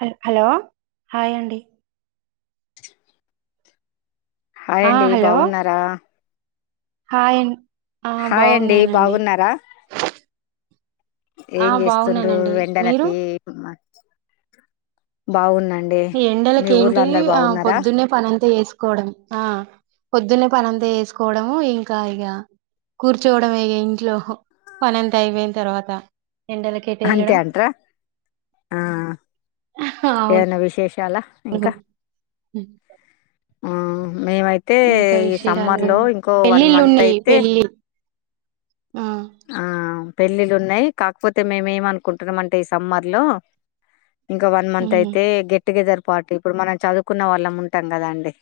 హ hello hi అడి ఆ అాండి హలో బాగున్నారా హాయ్ ఆ హాయ్ అండి బాగున్నానండి బాగున్నారా ఆ ఏం చేస్తుండ్ర బాగున్నానండి మీరు వెండలకి బాగున్నాం ఎండలక ఏంటి ఆ పొద్దున్నే పనంత వేసుకోవడం ఆ పొద్దున్నే పనం తీసుకోవడము ఇంకా ఇక కూర్చోవడం అ ఇంట్లో పన ఎంత అయిపోయిన తర్వాత ఎండలో కేట అంతే వెళ్ళడం అంటారా ఆ అవును చాలా ఇంకా మేమైతే ఇంకా ఈ సమ్మర్ విశేషాలు లో ఇంకో వన్ పెళ్ళిళ్ళు మంత్ ఉన్నాయి అయితే పెళ్ళి ఆ ఆ పెళ్ళిళ్ళ ఉన్నాయి కాకపోతే మేమేం అనుకుంటున్నాం అంటే ఈ సమ్మర్ లో ఇంకా వన్ మంత్ ఉమ్ అయితే గెట్ టుగెదర్ పార్టీ ఇప్పుడు మనం చదువుకున్న వాళ్ళం ఉంటాం కదా అండి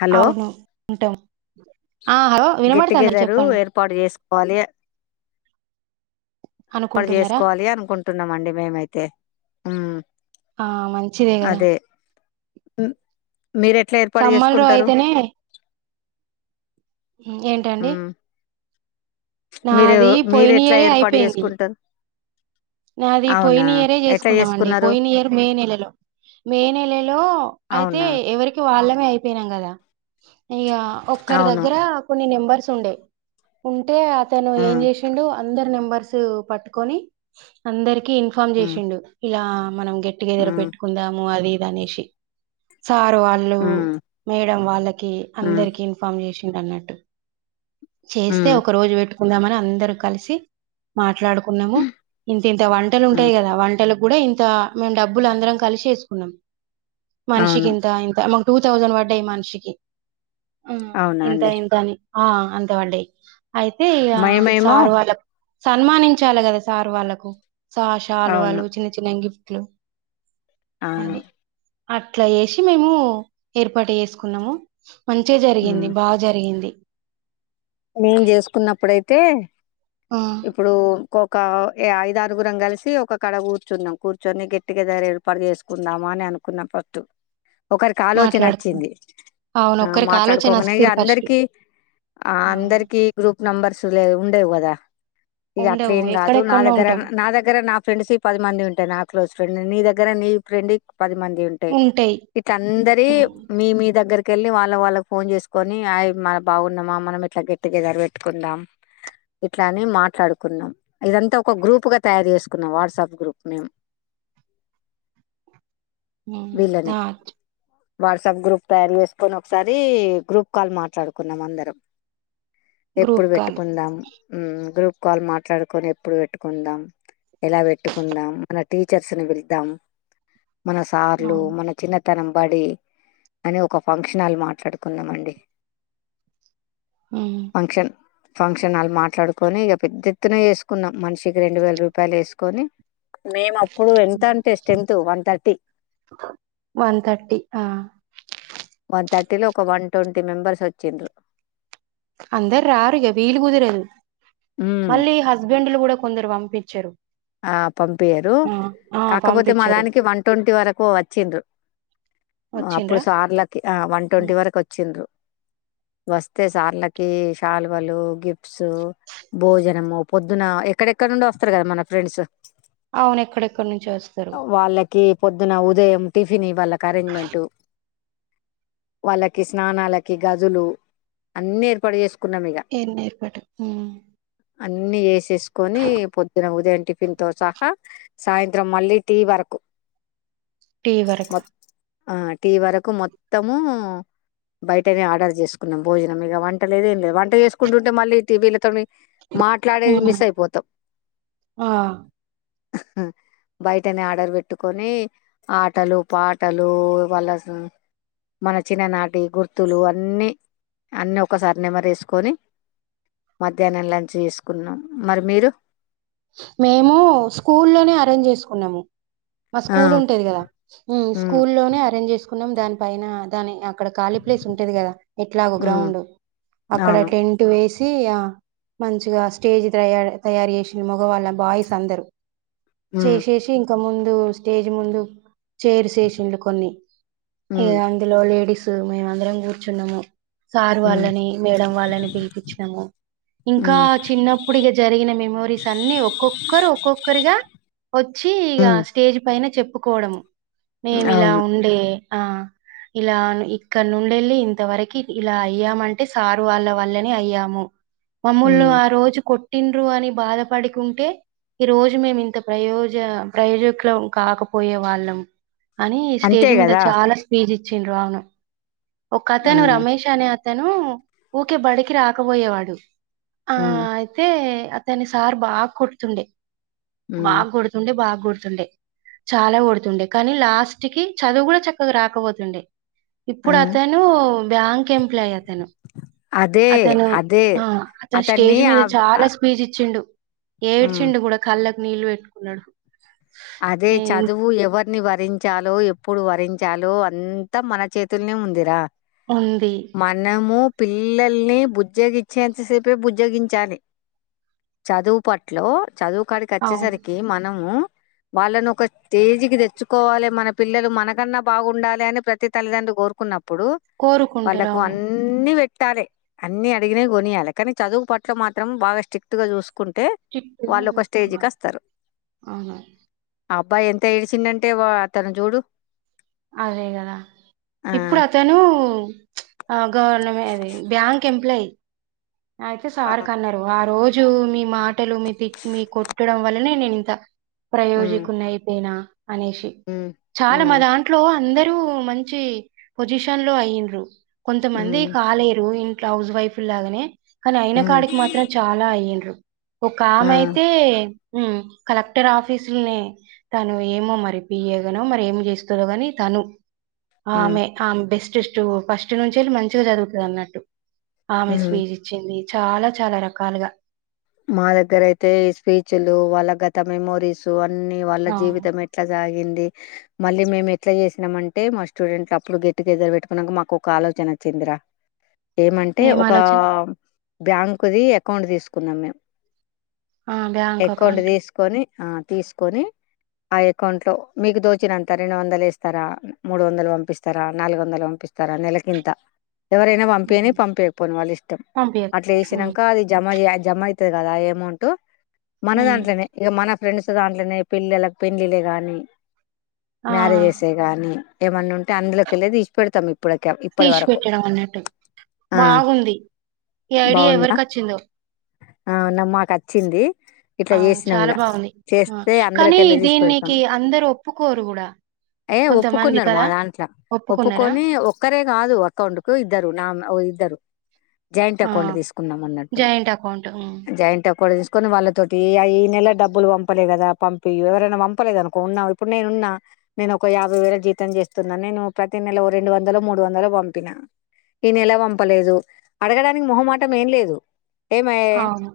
హలో అవును ఉంటాం ఆ హలో వినబడుతుంద చెప్పండి పార్టీ చేసుకోవాలి పార్టీ అనుకుంటున్నారా చేసుకోవాలి అనుకుంటున్నామండి మేమైతే ఉమ్ ఆ మంచిదే కదా అదే మ్, మీరు ఎట్లా ఏర్పాటు సమ్మర్లో చేసుకుంటారు అయితేనే ఉ ఏ ఉమ్ మీరు నావి మీరు పోయిన ఎట్లా ఇయరే ఏర్పాటు అయిపోయింది చేసుకుంటారు అది అవునా పోయిన ఇయరే ఎట్లా చేసుకున్నామండి చేసుకున్నారు పోయిన ఇయర్ మే నెలలో మే నెలలో అయితే అవునా ఎవరికి వాళ్ళ అయిపోయినాం కద ఇగ ఒకరి అవును దగ్గర కొన్నీ నెంబర్ స్ ఉండే ఉంటే అతను ఏం ఉమ్ చేసిండు అందరు నెంబర్స్ పట్టుకొని అందరికి ఇన్ఫార్మ్ ఉమ్ చేసిండు ఇలా మనం గెట్టుగెదర్ ఉమ్ పెట్టుకుందాము అది ఇద్ దనేసి సార్ వాళ్ళు ఉమ్ మేడం వాళ్ళకి ఉమ్ అందరికి ఇన్ఫార్మ్ చేసి నిన్నట్టు చేస్తే ఉమ్ ఒక రోజు పెట్టుకుందామని అందరూ కలిసి మా ట్లాడుకున్నాము ఇంత ఇంత వంటలు ఉమ్ ఉంటాయి కదా వంటలు గూడా ఇంత మేము డబ్బులు అందరం కలిసి వేసుకున్నాం మనిషికి అవును ఇంత ఇంత మాక్ టూ థౌజండ్ పడ్డాయి మనిషికి ఆ అవునా ఇంత అండి ఇంతని ఆ అంత్ త బడ్డాయ్ అయితే మేమేమో సారు వాళ్ళకు సన్మానించాలి కదా సారు వాళ్ళకు స అవును షాల్వాలు చిన్న చిన్న గిఫ్ట్లు అవును అది అట్లా ఏసి మేము ఏర్పాటు చేసుకున్నాము మంచిగా ఉమ్ జరిగింది బాగా జరిగింది మేం చేసుకున్నప్పుడైతే ఆ ఇప్పుడు కోకా ఐద ఆరుగురం కలిసి ఒకక్కడ కూర్చున్నాం కూర్చొని గెట్టుగెదర్ ఏర్పాడి చేసుకుందాంమా అని అనుకున్నాం ఫస్ట్ ఒకరికి ఆలోచన మాట్లాడుకున్నాం వచ్చింది అవును ఆ ఒక్కరికి ఆలోచన మాట్లాడుకొంగనే వస్తది ఫస్ట్ అందరికి అవును అందరికిీ గ్రూప్ నెంబర్స్ లే ఉండేవు కదా ఇగ ఉండవు అట్లేం కాదు నా ఎక్కడెక్కడనో దగ్గర ఉంటాం నా దగ్గర నా ఫ్రెండ్స్ పది మంది ఉంటాయి నా క్లోజ్ ఫ్రెండ్స్ నీ దగ్గర నీ ఫ్రెండ్ పది మంది ఉంటాయి ఇట్ల అందరియి ఉమ్, మీ మీ దగ్గర క్కేళ్ళి వాళ్ళ వాళ్ళకి ఫోన్ చేసుకొని మన బాగున్నామా మనం ఇట్లా గెట్ టుగెదర్ పెట్టుకుందాం ఇట్లానీ మాట్లాడుకున్నాం ఇదంతా ఒక గ్రూప్ గా తయారు చేసుకున్నాం వాట్సాప్ గ్రూప్ మేము అ ఉమ్ అట్ వాట్సాప్ గ్రూప్ తయారు చేసుకొని ఒకసారి గ్రూప్ కాల్ మాట్లాడుకున్నాం అందరం ఎప్పుడు గ్రూప్ కాల్ పెట్టుకుందాం ఉమ్ గ్రూప్ కాల్ మాట్లాడుకొని ఎప్పుడు పెట్టుకుందాం ఎలా పెట్టుకుందాం మన టీచర్స్ ని పిలుద్దామ్ మన సార్లు అవును మన చిన్న తన బడి అని ఒక ఫంక్షన్ల్ మాట్లాడుకున్నాం అండి ఉమ్, ఫంక్షన్ ఫంక్షన్లు మాట్లాడుకొని ఇక పెద్ద ఎత్తున వేసుకున్నాం మనిషికి రెండు వేల రూపాయలు వేసుకొని మేము అప్పుడు ఎంత అంటే strength one thirty one thirty ఆ వన్ థర్టీలో ఒక వన్ ట్వంటీ మెంబర్స్ వచ్చిండ్రు అందరు రారుగా వీలు కుదిరేదు మ్మ్ మళ్ళీ హస్బెండ్లు కూడా కొందరు పంపిచ్చారు ఆ పంపియరు కాకపోతే మా పంపించరు దానికి వన్ ట్వంటీ వరకు వచ్చిండ్రు అప్పుడు వచ్చిండ్రా సార్లకి ఆ వన్ ట్వంటీ ఉమ్. వరకు వచ్చిండ్రు వస్తే సార్లకి సాల్వాలు గిఫ్ట్స్ భోజనము పొద్దున ఎక్కడెక్కడ నుండో వస్తారు కదా మన ఫ్రెండ్స్ అవున ఎక్కడెక్కడి నుంచో వస్తారు కి పొద్దున ఉదయం టిఫినీ వాళ్ళకి అరేంజ్మెంట్ వాళ్ళకి స్నానాలకి గదులు అన్ని ఏర్పాటు చేసుక్ ఎన్ని ఏర్పటు హ్మ్ అన్ని వేసేసుకొని పొద్దున ఉదయం టిఫిన్ తో సహా సాయంత్రం మళ్ళీ టీ వరకు టీ మొ వరకు ఆ టీ వరకు మొత్తము బయటనే ఆర్డర్ చేసుకున్నాం భోజనం ఇక వంట లేద ఏం లేదు వంట చేసుకుంటుంటే మళ్ళీ టీవీలతోనీ మాట్లాడేది ఉమ్, మిస్ అయిపోతాం ఆ బయటనే ఆర్డర్ పెట్టుకొని ఆటలు పాటలు వాళ్ళ మన చిన్ననాటి గుర్తులు అన్నిీ అన్నీ ఒకసారి నెమరేసుకొని మధ్యాహ్నం లంచ్ చేసుకున్నాం మరి మీరు మేము స్కూ లోనే అరేంజ్ చేసుకున్నాము మా ఆ స్కూల్ ఉంటది కదా హ్మ్ స్కూ ఉమ్ లోనే అరేంజ్ చేసుకున్నాం దాని పైన దాని ఆ అక్కడ ఖాళీ ప్లేస్ ఉంటది కదా ఎట్లాగో ఉమ్ గ్రౌండ్ అక్కడ అవును టెంట్ ఏస సి యా మంచిగా స్టేజ్ తయ తయారు చేసిన మగవాళ్ళ బాయ్స్ అందరు ఉమ్ చేసేసి ఇంక ముందు స్టేజ్ ముందు చైర్స్ ఎస్సీలు కొన్ని ఇగ ఉమ్ అందులో లేడీస్ మేము అందరం కూర్చున్నాము సార్ ఉమ్ వాళ్ళని మేడం వాళ్ళని పిలిపచ్చినాము ఇంకా ఉమ్ చిన్నప్పుడు ఇగా జరిగిన మెమోరీస్ అన్నీ ఒక్కొక్కరు ఒక్కొక్కరిగా వచ్చి ఇక ఉమ్ స్టేజ్ పైన చెప్పుకోవడం మేమి ఇలా అవును ఉండే ఆ ఇలా ఇక్కడ నుండెళ్ళి ఇంతవరకు ఇలా అయ్యామంటే సారు వాళ్ళ వల్లనే అయ్యాము మామూళ్ళు ఉమ్ ఆ రోజు కొట్టిన్రు అని బాధపడుకుంటే ఈ రోజు మేమి ఇంత ప్రయోజ ప్రయోజకులం కాకపోయే వాళ్ళం అని అంతే స్టేజ్ మీద కదా చాలా స్పీజ్ ఇచ్చిండ్రు అవును ఒక ఆ అతను రమేష్ అనే అత అతను ఊకే బడికి రాకపోోయేవాడు ఆ ఉమ్ అయితే అతని సార్ బాగా కోడుతుండే ఉమ్ బాగా కోడుతుండే బాగా కో డుతుండే చాలా కొడుతుండే కానీ లాస్ట్ కి చదువు కూడా చక్కగా రాకపోతుండే ఆ ఇప్పుడు అతను బ్యాంక్ ఎం ప్లాయ్ అతను అదే అతను అదే ఆ అతను అతన్ని స్టేజ్ మీద ఆ ఆ, చాలా స్పీచ్ ఇచ్చిండు ఉమ్ ఏడ్చిండు కూడా కళ్ళకి నీళ్ళు పెట్టుకున్నాడు అదే ఏం చదువు ఎవరిని వరించాలో ఎప్ ఏప్పుడు వరించలో అంతా మన చేతులనే ఉందిరా ఉంది మనము పిల్లల్ని బుజ్జోగిచ్చేంతసేపే బుజ్జగించాలి చదువు పట్లో చదువుకాడికి అవును వచ్చేసరికి మనము వాళ్ళను ఒక స్టేజీకి తెచ్చుకోవాలి మన పిల్లలు మనకన్నా బాగుండాలి అని ప్రతి తల్లిదండ్ర్రి కోరుకున్న ఇప్పుడు కోరుకుంటారు వాళ్ళకు అవును అన్ని పెట్ ట్టాలే అన్ని అడిగిన కొనియాలి కానీ చదువు పట్ల మాత్రం బాగా స్ట్రిక్ట్ గా చూసుక్ అవునా ఆ అబ్బాయి ఎంత ఏడిచిండాంటే వా అ తను చూడు అదే కదా ఇప్పుడు ఆ! అతను గవర్నది బ్యాంక్ ఎంప్లాయీ అయితే సార్ కన్నారు ఆ రోజు రజు మీ మాటలు మీ తిట్ మీ కొట్టడం వల్లనే నేను ఇంత హ్మ్ ప్రయోజకుని అయిపోయినా అనేసి హ్మ్ చాలా మా హ్మ్ దాంట్లో అందరి రూ మంచి పొజిషన్ లో అయింరు కొంత మంది హ్మ్ కాలేరు ఇం హౌస్ వైఫ్ లాగానే కానీ అయిన హ్మ్ కాడికి మాత్రం చాలా అయ్యండ్రు ఒక ఆమె అయితే ఆ. ఉమ్, కలెక్టర్ ఆఫీసులనే తను ఏమో మరి పియగానో మరి ఏమి చేస్తుందో కానీ తను హ్మ్ ఆమె ఆమె బెస్టెస్ట్ ఫస్ట్ నుంచిళ్ళి మంచిగా చదువుతాది అన్నట్టు ఆమె హ్మ్ స్వీజ్ ఇచ్చింది చాలా చాలా రకాలుగా మా దగ్గర అయితే స్పీచ్లు వాళ్ళ గాత మెమోరీస్ అట్లా అన్ని వాళ్ళ ఆ, జీవితం ఎట్లా సాగింది మళ్ళీ మేము ఎట్లా చేసినామంటే మా స్టూడెంట్లు అప్పుడు గెట్టుగెదర్ పెట్టుకున్నానికి మాకు ఒక ఆలోచన అచ్చిందిరా ఏమంటే ఏం ఒక ఆలోచన బ్యాంక్ ది అకౌంట్ తీసుకున్నాం మేము అకౌంట్ తీసుకొని ఆ తీసుకొని ఆ అకౌంట్ లో మీకు దోచినంత రెండు వందలు వేస్తారా మూడు వందలు పంపిస్తారా నాలుగు వందలు పంపి స్తారా నెలకింత ఎవరైనా పంపేని పంపయకపోను వాళ్ళు ఇష్టం అట్లా పంపించకపోయి వేసినాక అది జమ జమ కదా అమౌంట్ మన దాంట్లోనే ఇగ మన ఫ్రెండ్స్ దాంట్లోనే పిల్లలకు పెళ్ళలే కానీ మ్యారేజేసే కానీ అందుకేలే తీసి పెడతాం ఇప్పటికే ఇప్పటి తీసి వరకు పెట్టడం అన్నట్టు ఆ బాగుంది ఈ ఐడియా బాగుందా ఎవరికి వచ్చిందో ఆ నమ్మాకు అచ్చింది ఇట్లా అవును చేసినాం చాలా ఇగ బాగుంది. ఆ! చేస్తే కానీ అందుకేలే తీసి పెడుతాం దీనికి అందరూ ఒప్పుకోరు గూడా. ఏ కొంతమంది ఒప్పుకున్నారు మా కదా! దాంట్లో ఒప్పుకున్నారా? ఒప్పుకొని ఒక్కరే కాదు అక్కౌంట్ కు ఇద్దరు నా ఇద్దరు జాయింట్ అకౌంట్ తీసుకున్నాం అన్నట్టు జాయింట్ ఆ అకౌంట్. సుకొని వాళ్ళతోటి ఈ నెల డబ్బులు పంపలే కదా పంపి ఎవరైనా పంపలేదు అనుకోన్నా ఇప్పుడు నేను నా నేను ఒక యాభై వేల జీతం చేస్తున్నా నేను ప్రతి నెల ఓ రెండు వందలు మూడు వందలు పంపిన ఈ నెల పంపలేదు అడగడానికి మొహమాటం ఏం లేదు ఏమై అవును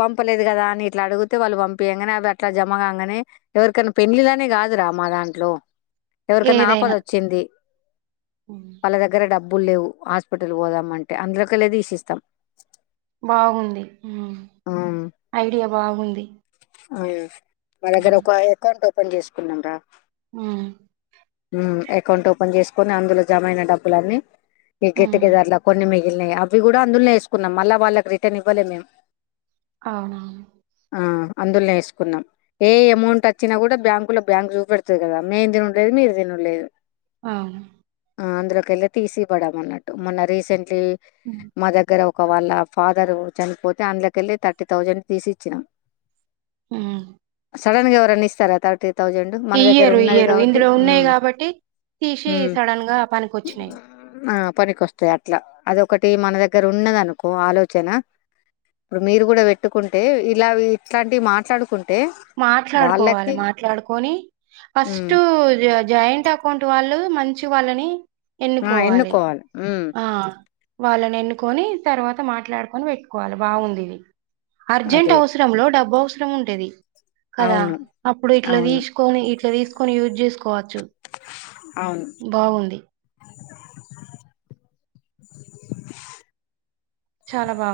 పంపలేదు కదా అని ఇట్లా అడిగితే వాళ్ళు పంపయగానే అవి అట్లా జమ కాగానే ఎవరికైనా పెళ్ళళ్నే కాదు రా మా దాంట్లో ఎవరికైనా ఆపద ఏదైనా. అచ్చింది హ్మ్. వాళ్ళ దగ్గర డబ్బులు లేవు హాస్పిటల్ పోదామంటే అందుకేలే తీసి ఇస్తాం బాగుంది హ్మ్ ఐడియా బాగుంది ఆ మా దగ్గర హ్మ్. ఒక అకౌంట్ ఓపెన్ చేసుకున్నాంరా హ్మ్ అకౌంట్ ఓపెన్ చేసుకొని అందులో జమ అయిన డబ్బులన్న ఈ గెట్ హ్మ్. టుగెదర్ లా కొన్ని మీ గిలినయి అవి కూడా అందులోనే వేసుకున్నాం మళ్ళా వాళ్ళకి రిటర్న్ ఇవ్వలే మేము అవునా ఆ అందులోనే వేసుకున్నాం ఏ అమౌంట్ వచ్చినా కూడా బ్యాంకు లో బ్యాంక్ చూపెడుతుంది కదా మేము తినిండేది మీరు లేదు ఆ ఆ అందులోకేళ్ళి తీసి ఇవ్వండి అన్నట్టు మొన్న రీసెంట్లీ హ్మ్. మా దగ్గర ఒక ఒక వాళ్ళ ఫాదర్ చనిపోతే అందులోకి వెళ్ళి థర్టీ థౌజండ్ తీసి ఇచ్చినాం హ్మ్ సడన్ గా ఎవరైనా ఇస్తారా థర్టీ థౌజండ్ మన దగ్గర ఇయ్యరు. ఉన్నది ఇయ్యరు. కాబట్టి ఇందులో ఉన్నాయి హ్మ్ గాబట్టి తీసి హ్మ్ సడెన్‌గా పనికొచ్చినాయి. ఆ పనికోస్తాది అట్లా అది ఒకటి మన దగ్గర ఉన్నది అనుకో ఆలోచన ఇప్పుడు మీరు కూడా పెట్టుకుంటే ఇలా ఇట్లాంటివి మాట్లాడుకుంటు మాట్లాడుకోవాలి మాట్లాడుకొని ఉమ్ ఫస్ట్ జాయింట్ అకౌంట్ వాళ్ళు మంచి వాళ్ళని ఆ ఎన్నుకోవాలి ఉమ్ ఆ వాళ్ళని ఎన్నుకొని తర్వాత మాట్లాడుకొని పెట్టుకోవాలి బాగుంది ఇది. అర్జెంట్ అదే అవసరం లో డబ్బు అవసరం ఉంటాది. కదా అవును అప్పుడు ఇట్లా అవును తీసుకొని ఇట్లా తీసుకొని యూజ్ చేసుకోవచ్చు అవును బాగుంది చాలా బా